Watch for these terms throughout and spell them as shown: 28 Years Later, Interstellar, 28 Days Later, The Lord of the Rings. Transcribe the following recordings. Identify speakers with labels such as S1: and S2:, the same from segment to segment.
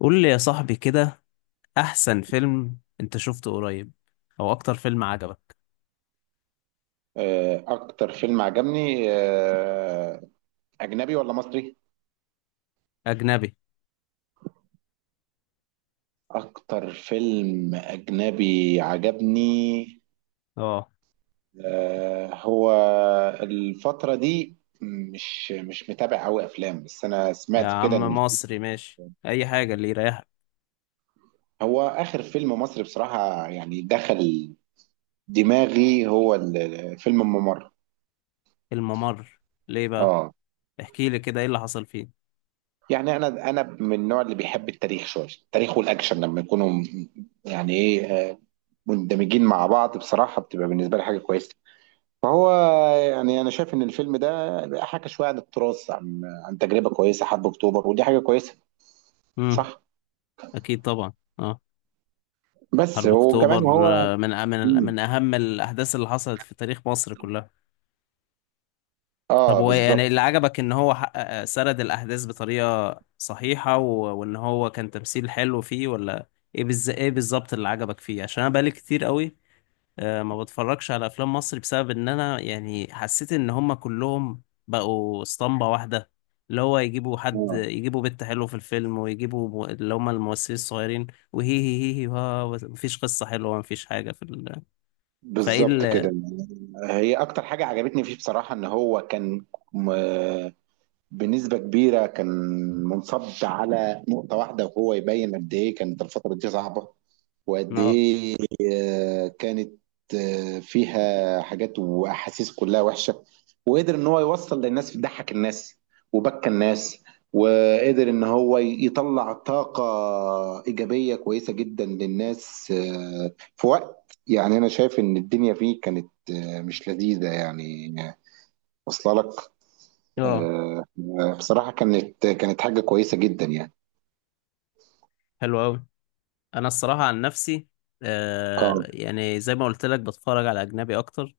S1: قول لي يا صاحبي كده، احسن فيلم انت شفته قريب او اكتر فيلم عجبك؟
S2: اكتر فيلم عجبني اجنبي ولا مصري؟
S1: اجنبي.
S2: اكتر فيلم اجنبي عجبني.
S1: اه،
S2: هو الفترة دي مش متابع قوي افلام، بس انا
S1: يا
S2: سمعت كده
S1: عم
S2: ان
S1: مصري ماشي اي حاجه اللي يريحك.
S2: هو اخر فيلم مصري بصراحة يعني دخل دماغي هو فيلم الممر.
S1: الممر؟ ليه بقى؟
S2: اه.
S1: احكي لي كده ايه اللي حصل فيه.
S2: يعني انا من النوع اللي بيحب التاريخ، شوية التاريخ والاكشن لما يكونوا يعني ايه، مندمجين مع بعض، بصراحة بتبقى بالنسبة لي حاجة كويسة. فهو يعني أنا شايف إن الفيلم ده حكى شوية عن التراث، عن تجربة كويسة، حرب أكتوبر، ودي حاجة كويسة،
S1: امم.
S2: صح؟
S1: اكيد طبعا. اه.
S2: بس
S1: حرب
S2: وكمان
S1: اكتوبر،
S2: هو
S1: من أ- من
S2: مم.
S1: من اهم الاحداث اللي حصلت في تاريخ مصر كلها. طب
S2: آه
S1: هو يعني
S2: بالظبط.
S1: اللي عجبك ان هو حقق سرد الاحداث بطريقه صحيحه وان هو كان تمثيل حلو فيه؟ ولا ايه بالظبط اللي عجبك فيه؟ عشان انا بقالي كتير قوي ما بتفرجش على افلام مصر بسبب ان انا يعني حسيت ان هم كلهم بقوا اسطمبة واحدة، اللي هو يجيبوا حد،
S2: آه
S1: يجيبوا بنت حلوة في الفيلم، ويجيبوا اللي هم الممثلين الصغيرين، وهي هي هي هي ها مفيش قصة حلوة، مفيش حاجة في فايه
S2: بالظبط كده.
S1: ال...
S2: هي أكتر حاجة عجبتني فيه بصراحة إن هو كان، م- بنسبة كبيرة كان منصب على نقطة واحدة، وهو يبين قد إيه كانت الفترة دي صعبة، وقد
S1: اه،
S2: إيه كانت فيها حاجات واحاسيس كلها وحشه، وقدر ان هو يوصل للناس، ضحك الناس وبكى الناس، وقدر ان هو يطلع طاقه ايجابيه كويسه جدا للناس، في وقت يعني انا شايف ان الدنيا فيه كانت مش لذيذه يعني. واصله لك.
S1: اه،
S2: آه، بصراحه كانت حاجه كويسه جدا يعني.
S1: حلو قوي. انا الصراحة عن نفسي،
S2: اه.
S1: يعني زي ما قلت لك بتفرج على اجنبي اكتر.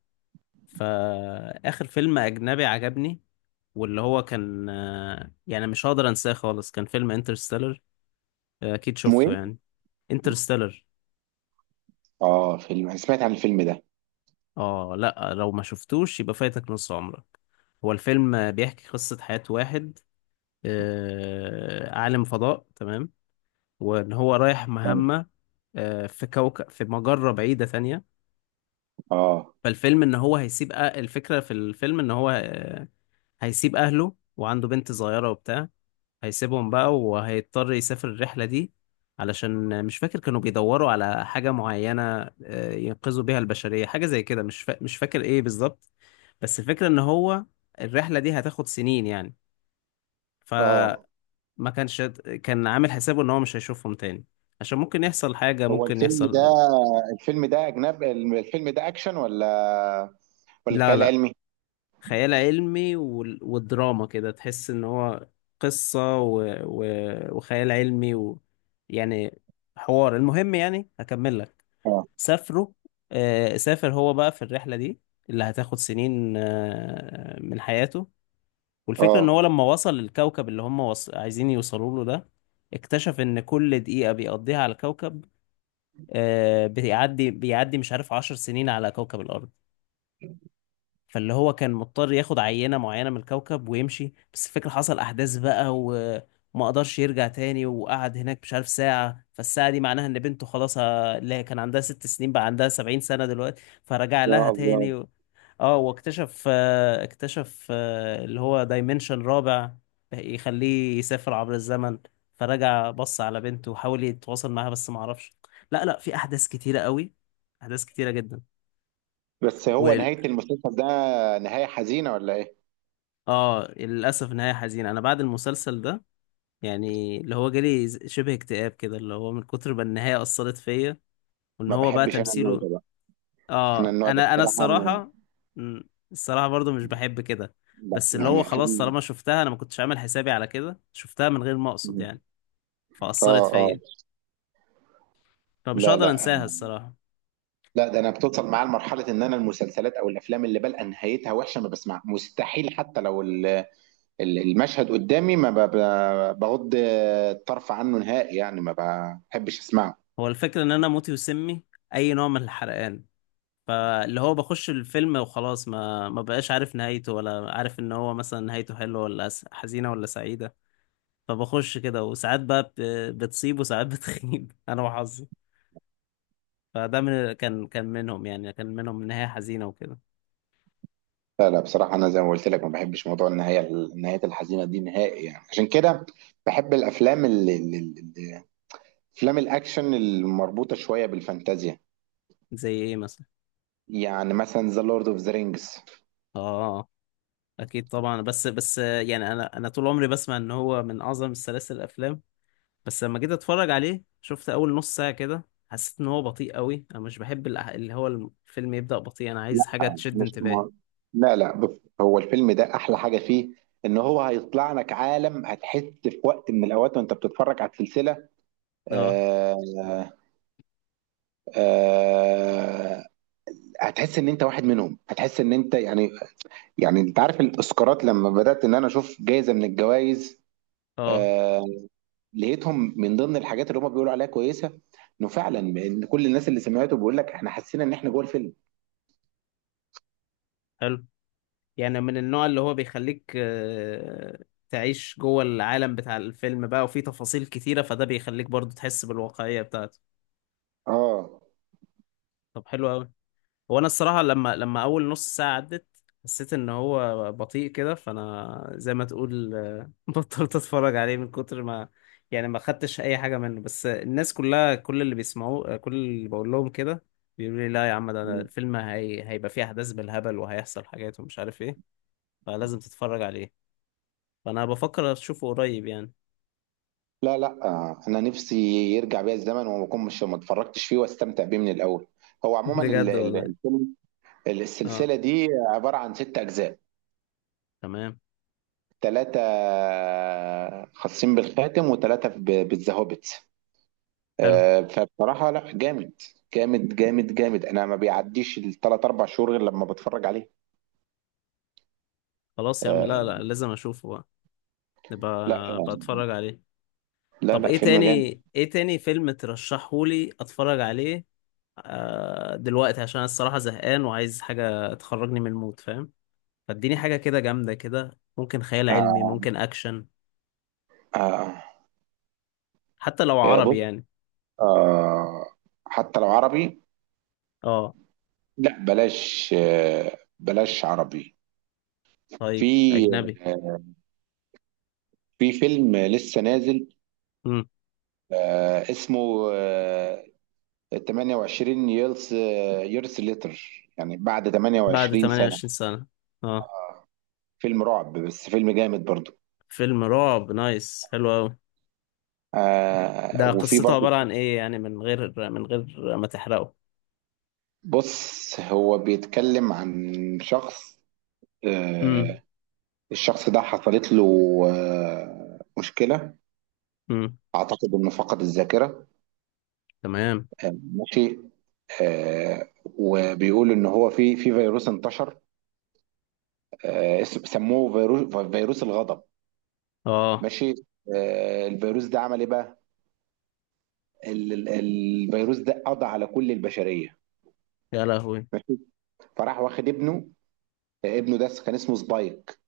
S1: فاخر فيلم اجنبي عجبني واللي هو كان، يعني مش هقدر انساه خالص، كان فيلم انترستيلر. اكيد
S2: اسمه ايه؟
S1: شفته يعني. انترستيلر.
S2: اه، فيلم انا سمعت عن الفيلم ده.
S1: اه، لا لو ما شفتوش يبقى فايتك نص عمرك. هو الفيلم بيحكي قصة حياة واحد، عالم فضاء تمام، وان هو رايح مهمة في كوكب في مجرة بعيدة تانية.
S2: اه.
S1: فالفيلم ان هو هيسيب أه- الفكرة في الفيلم ان هو هيسيب اهله وعنده بنت صغيرة وبتاع. هيسيبهم بقى وهيضطر يسافر الرحلة دي، علشان مش فاكر كانوا بيدوروا على حاجة معينة ينقذوا بيها البشرية، حاجة زي كده، مش فاكر ايه بالظبط. بس الفكرة ان هو الرحلة دي هتاخد سنين يعني.
S2: اه.
S1: فما كانش كان عامل حسابه ان هو مش هيشوفهم تاني، عشان ممكن يحصل حاجة،
S2: هو
S1: ممكن
S2: الفيلم ده،
S1: يحصل.
S2: الفيلم ده أجنب الفيلم ده أكشن ولا ولا
S1: لا،
S2: خيال
S1: لا،
S2: علمي؟
S1: خيال علمي والدراما، كده تحس ان هو قصة و... وخيال علمي يعني حوار، المهم يعني هكمل لك.
S2: اه.
S1: سافروا سافر هو بقى في الرحلة دي اللي هتاخد سنين من حياته. والفكرة ان هو
S2: اه.
S1: لما وصل للكوكب اللي هم عايزين يوصلوا له ده، اكتشف ان كل دقيقة بيقضيها على الكوكب بيعدي مش عارف عشر سنين على كوكب الأرض. فاللي هو كان مضطر ياخد عينة معينة من الكوكب ويمشي. بس الفكرة حصل أحداث بقى وما قدرش يرجع تاني، وقعد هناك مش عارف ساعة، فالساعة دي معناها إن بنته خلاص اللي هي كان عندها ست سنين بقى عندها سبعين سنة دلوقتي، فرجع لها
S2: يا الله.
S1: تاني اه، واكتشف آه، اكتشف اللي هو دايمنشن رابع، يخليه يسافر عبر الزمن. فرجع بص على بنته وحاول يتواصل معاها بس ما عرفش. لا، لا، في أحداث كتيرة قوي، أحداث كتيرة جدا.
S2: بس هو نهاية المسلسل ده، نهاية حزينة ولا إيه؟
S1: اه، للاسف نهايه حزينه. انا بعد المسلسل ده يعني اللي هو جالي شبه اكتئاب كده، اللي هو من كتر ما النهايه اثرت فيا. وان
S2: ما
S1: هو بقى
S2: بحبش أنا النوع
S1: تمثيله.
S2: ده بقى. أنا
S1: اه،
S2: النوع ده
S1: انا
S2: بصراحة ما-
S1: الصراحه. الصراحه برضو مش بحب كده.
S2: لا
S1: بس اللي
S2: يعني
S1: هو خلاص، طالما شفتها انا ما كنتش عامل حسابي على كده، شفتها من غير ما اقصد يعني،
S2: اه،
S1: فاثرت
S2: اه.
S1: فيا، فمش
S2: لا
S1: هقدر
S2: لا.
S1: انساها الصراحه.
S2: لا ده انا بتوصل معايا لمرحله ان انا المسلسلات او الافلام اللي بلقى نهايتها وحشه ما بسمع، مستحيل، حتى لو المشهد قدامي ما ب- ب- بغض الطرف عنه نهائي، يعني ما بحبش اسمعه.
S1: هو الفكره ان انا موتي وسمي اي نوع من الحرقان. فاللي هو بخش الفيلم وخلاص، ما بقاش عارف نهايته، ولا عارف ان هو مثلا نهايته حلوه ولا حزينه ولا سعيده. فبخش كده، وساعات بقى بتصيب وساعات بتخيب انا وحظي. فده من كان كان منهم يعني، كان منهم نهايه حزينه وكده.
S2: لا لا، بصراحة أنا زي ما قلت لك ما بحبش موضوع النهاية، الحزينة دي نهائي، يعني عشان كده بحب الأفلام أفلام الأكشن المربوطة شوية بالفانتازيا.
S1: زي ايه مثلا؟
S2: يعني مثلا ذا لورد أوف ذا رينجز.
S1: اه، اكيد طبعا، بس يعني انا طول عمري بسمع ان هو من اعظم السلاسل الافلام. بس لما جيت اتفرج عليه، شفت اول نص ساعه كده، حسيت ان هو بطيء قوي. انا مش بحب اللي هو الفيلم يبدأ بطيء، انا
S2: لا
S1: عايز حاجه تشد
S2: مش
S1: انتباهي.
S2: مار. لا لا، بص، هو الفيلم ده أحلى حاجة فيه إن هو هيطلع لك عالم، هتحس في وقت من الأوقات وأنت بتتفرج على السلسلة
S1: اه،
S2: آه آه آه، هتحس إن أنت واحد منهم، هتحس إن أنت يعني، يعني انت عارف الاسكارات لما بدات ان انا اشوف جايزه من الجوائز،
S1: اه،
S2: آه، لقيتهم من ضمن الحاجات اللي هم بيقولوا عليها كويسه، انه فعلا ان كل الناس اللي سمعته بيقول لك احنا حسينا ان احنا جوه الفيلم.
S1: حلو. يعني من النوع اللي هو بيخليك، تعيش جوه العالم بتاع الفيلم بقى، وفيه تفاصيل كتيرة، فده بيخليك برضو تحس بالواقعية بتاعته.
S2: اه.
S1: طب حلو أوي. هو أنا الصراحة لما أول نص ساعة عدت، حسيت إن هو بطيء كده، فأنا زي ما تقول بطلت أتفرج عليه من كتر ما يعني ما خدتش أي حاجة منه. بس الناس كلها، كل اللي بيسمعوه كل اللي بقول لهم كده، بيقولوا لي لا يا عم ده الفيلم هيبقى فيه أحداث بالهبل وهيحصل حاجات ومش عارف إيه، فلازم تتفرج عليه. فانا بفكر اشوفه قريب يعني.
S2: لا لا، انا نفسي يرجع بيا الزمن وما اكون مش ما اتفرجتش فيه، واستمتع بيه من الاول. هو عموما
S1: بجد والله.
S2: الفيلم،
S1: اه،
S2: السلسله دي، عباره عن ست اجزاء،
S1: تمام،
S2: ثلاثه خاصين بالخاتم وثلاثه بالذهبت.
S1: حلو.
S2: فبصراحة لا، جامد جامد، انا ما بيعديش الثلاث اربع شهور غير لما بتفرج عليه.
S1: خلاص يا عم، لا،
S2: آه،
S1: لا، لازم اشوفه بقى،
S2: لا
S1: نبقى بتفرج عليه.
S2: لا،
S1: طب
S2: لا
S1: ايه
S2: فيلم
S1: تاني؟
S2: جامد.
S1: ايه تاني فيلم ترشحهولي اتفرج عليه دلوقتي؟ عشان أنا الصراحة زهقان وعايز حاجة تخرجني من المود، فاهم؟ فاديني حاجة كده جامدة كده، ممكن خيال علمي،
S2: آه،
S1: ممكن اكشن،
S2: آه،
S1: حتى لو عربي
S2: بص،
S1: يعني.
S2: آه، حتى لو عربي،
S1: اه،
S2: لا بلاش، بلاش عربي.
S1: طيب
S2: في،
S1: اجنبي.
S2: آه، في فيلم لسه نازل،
S1: امم.
S2: اسمه 28 يرس، يرس ليتر، يعني بعد
S1: بعد
S2: 28 سنة.
S1: 28 سنة. اه،
S2: فيلم رعب، بس فيلم جامد برضو.
S1: فيلم رعب، نايس، حلو قوي. ده
S2: وفي
S1: قصته
S2: برضو،
S1: عبارة عن ايه يعني، من غير ما تحرقه؟
S2: بص، هو بيتكلم عن شخص،
S1: امم.
S2: آه، الشخص ده حصلت له مشكلة،
S1: امم.
S2: أعتقد إنه فقد الذاكرة.
S1: تمام.
S2: ماشي. وبيقول إن هو في فيروس انتشر، سموه فيروس، فيروس الغضب.
S1: اه،
S2: ماشي. الفيروس ده عمل إيه بقى؟ الفيروس ده قضى على كل البشرية.
S1: يا لهوي.
S2: ماشي. فراح واخد ابنه، ابنه ده كان اسمه سبايك،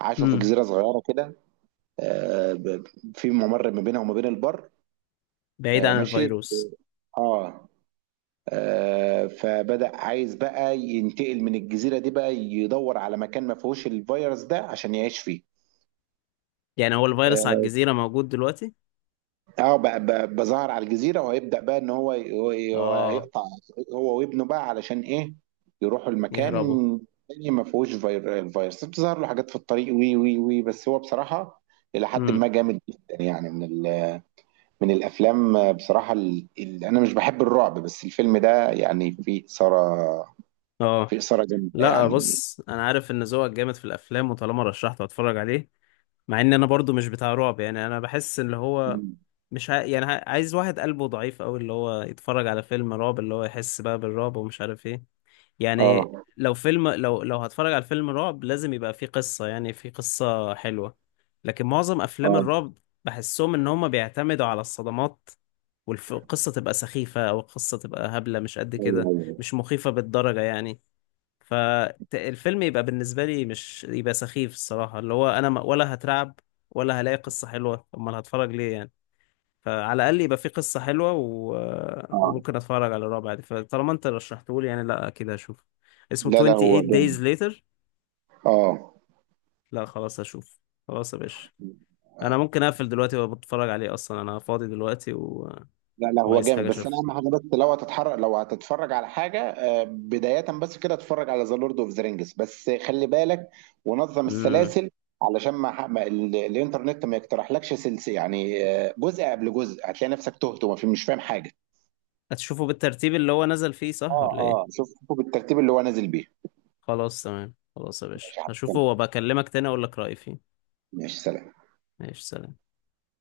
S2: عاشوا في
S1: امم.
S2: جزيرة صغيرة كده، آه، ب- في ممر ما بينها وما بين البر.
S1: بعيد عن
S2: ماشي.
S1: الفيروس.
S2: اه. فبدأ عايز بقى ينتقل من الجزيرة دي، بقى يدور على مكان ما فيهوش الفيروس ده عشان يعيش فيه.
S1: يعني هو الفيروس على
S2: اه.
S1: الجزيرة موجود دلوقتي؟
S2: بقى ظهر على الجزيرة، وهيبدأ بقى ان هو
S1: اه.
S2: هيقطع، هو وابنه، بقى علشان ايه؟ يروحوا المكان
S1: يهربوا.
S2: تاني ما فيهوش الفيروس. بتظهر له حاجات في الطريق، وي وي وي بس هو بصراحة إلى حد ما
S1: امم.
S2: جامد جدا، يعني من من الافلام بصراحه، اللي انا مش بحب الرعب، بس الفيلم ده يعني فيه اثاره،
S1: اه،
S2: فيه اثاره جامده
S1: لا،
S2: يعني.
S1: بص انا عارف ان ذوقك جامد في الافلام، وطالما رشحته هتفرج عليه. مع ان انا برضو مش بتاع رعب يعني، انا بحس اللي هو
S2: مم.
S1: مش ع... يعني عايز واحد قلبه ضعيف قوي اللي هو يتفرج على فيلم رعب، اللي هو يحس بقى بالرعب ومش عارف ايه. يعني
S2: اه.
S1: لو هتفرج على فيلم رعب، لازم يبقى فيه قصة، يعني فيه قصة حلوة. لكن معظم أفلام
S2: اه.
S1: الرعب بحسهم إن هما بيعتمدوا على الصدمات، والقصة تبقى سخيفة أو القصة تبقى هبلة، مش قد
S2: ايوه
S1: كده،
S2: ايوه.
S1: مش مخيفة بالدرجة يعني. فالفيلم يبقى بالنسبة لي مش يبقى سخيف الصراحة، اللي هو أنا ولا هترعب ولا هلاقي قصة حلوة، أمال هتفرج ليه يعني؟ فعلى الاقل يبقى في قصه حلوه
S2: اه.
S1: وممكن اتفرج على الرابع دي. فطالما انت رشحته لي يعني، لا اكيد هشوف. اسمه
S2: لا لا، هو
S1: 28 days
S2: جامد.
S1: later.
S2: اه.
S1: لا خلاص هشوف. خلاص يا باشا، انا ممكن اقفل دلوقتي وبتفرج عليه، اصلا انا فاضي دلوقتي
S2: لا لا، هو
S1: وعايز
S2: جامد،
S1: حاجه
S2: بس انا
S1: اشوفها.
S2: اهم حاجه، بس لو هتتحرك، لو هتتفرج على حاجه، بدايه بس كده، اتفرج على ذا لورد اوف ذا رينجز، بس خلي بالك ونظم
S1: امم.
S2: السلاسل، علشان ما, ح- ما ال- الانترنت ما يقترحلكش سلسله يعني، جزء قبل جزء، هتلاقي نفسك تهت ومش فاهم حاجه.
S1: هتشوفه بالترتيب اللي هو نزل فيه، صح
S2: اه
S1: ولا
S2: اه،
S1: ايه؟
S2: شوفوا بالترتيب اللي هو نازل بيه.
S1: خلاص تمام. خلاص يا باشا،
S2: ماشي،
S1: هشوفه
S2: هتكلم.
S1: وبكلمك تاني اقول لك رايي فيه.
S2: ماشي، سلام.
S1: ماشي، سلام.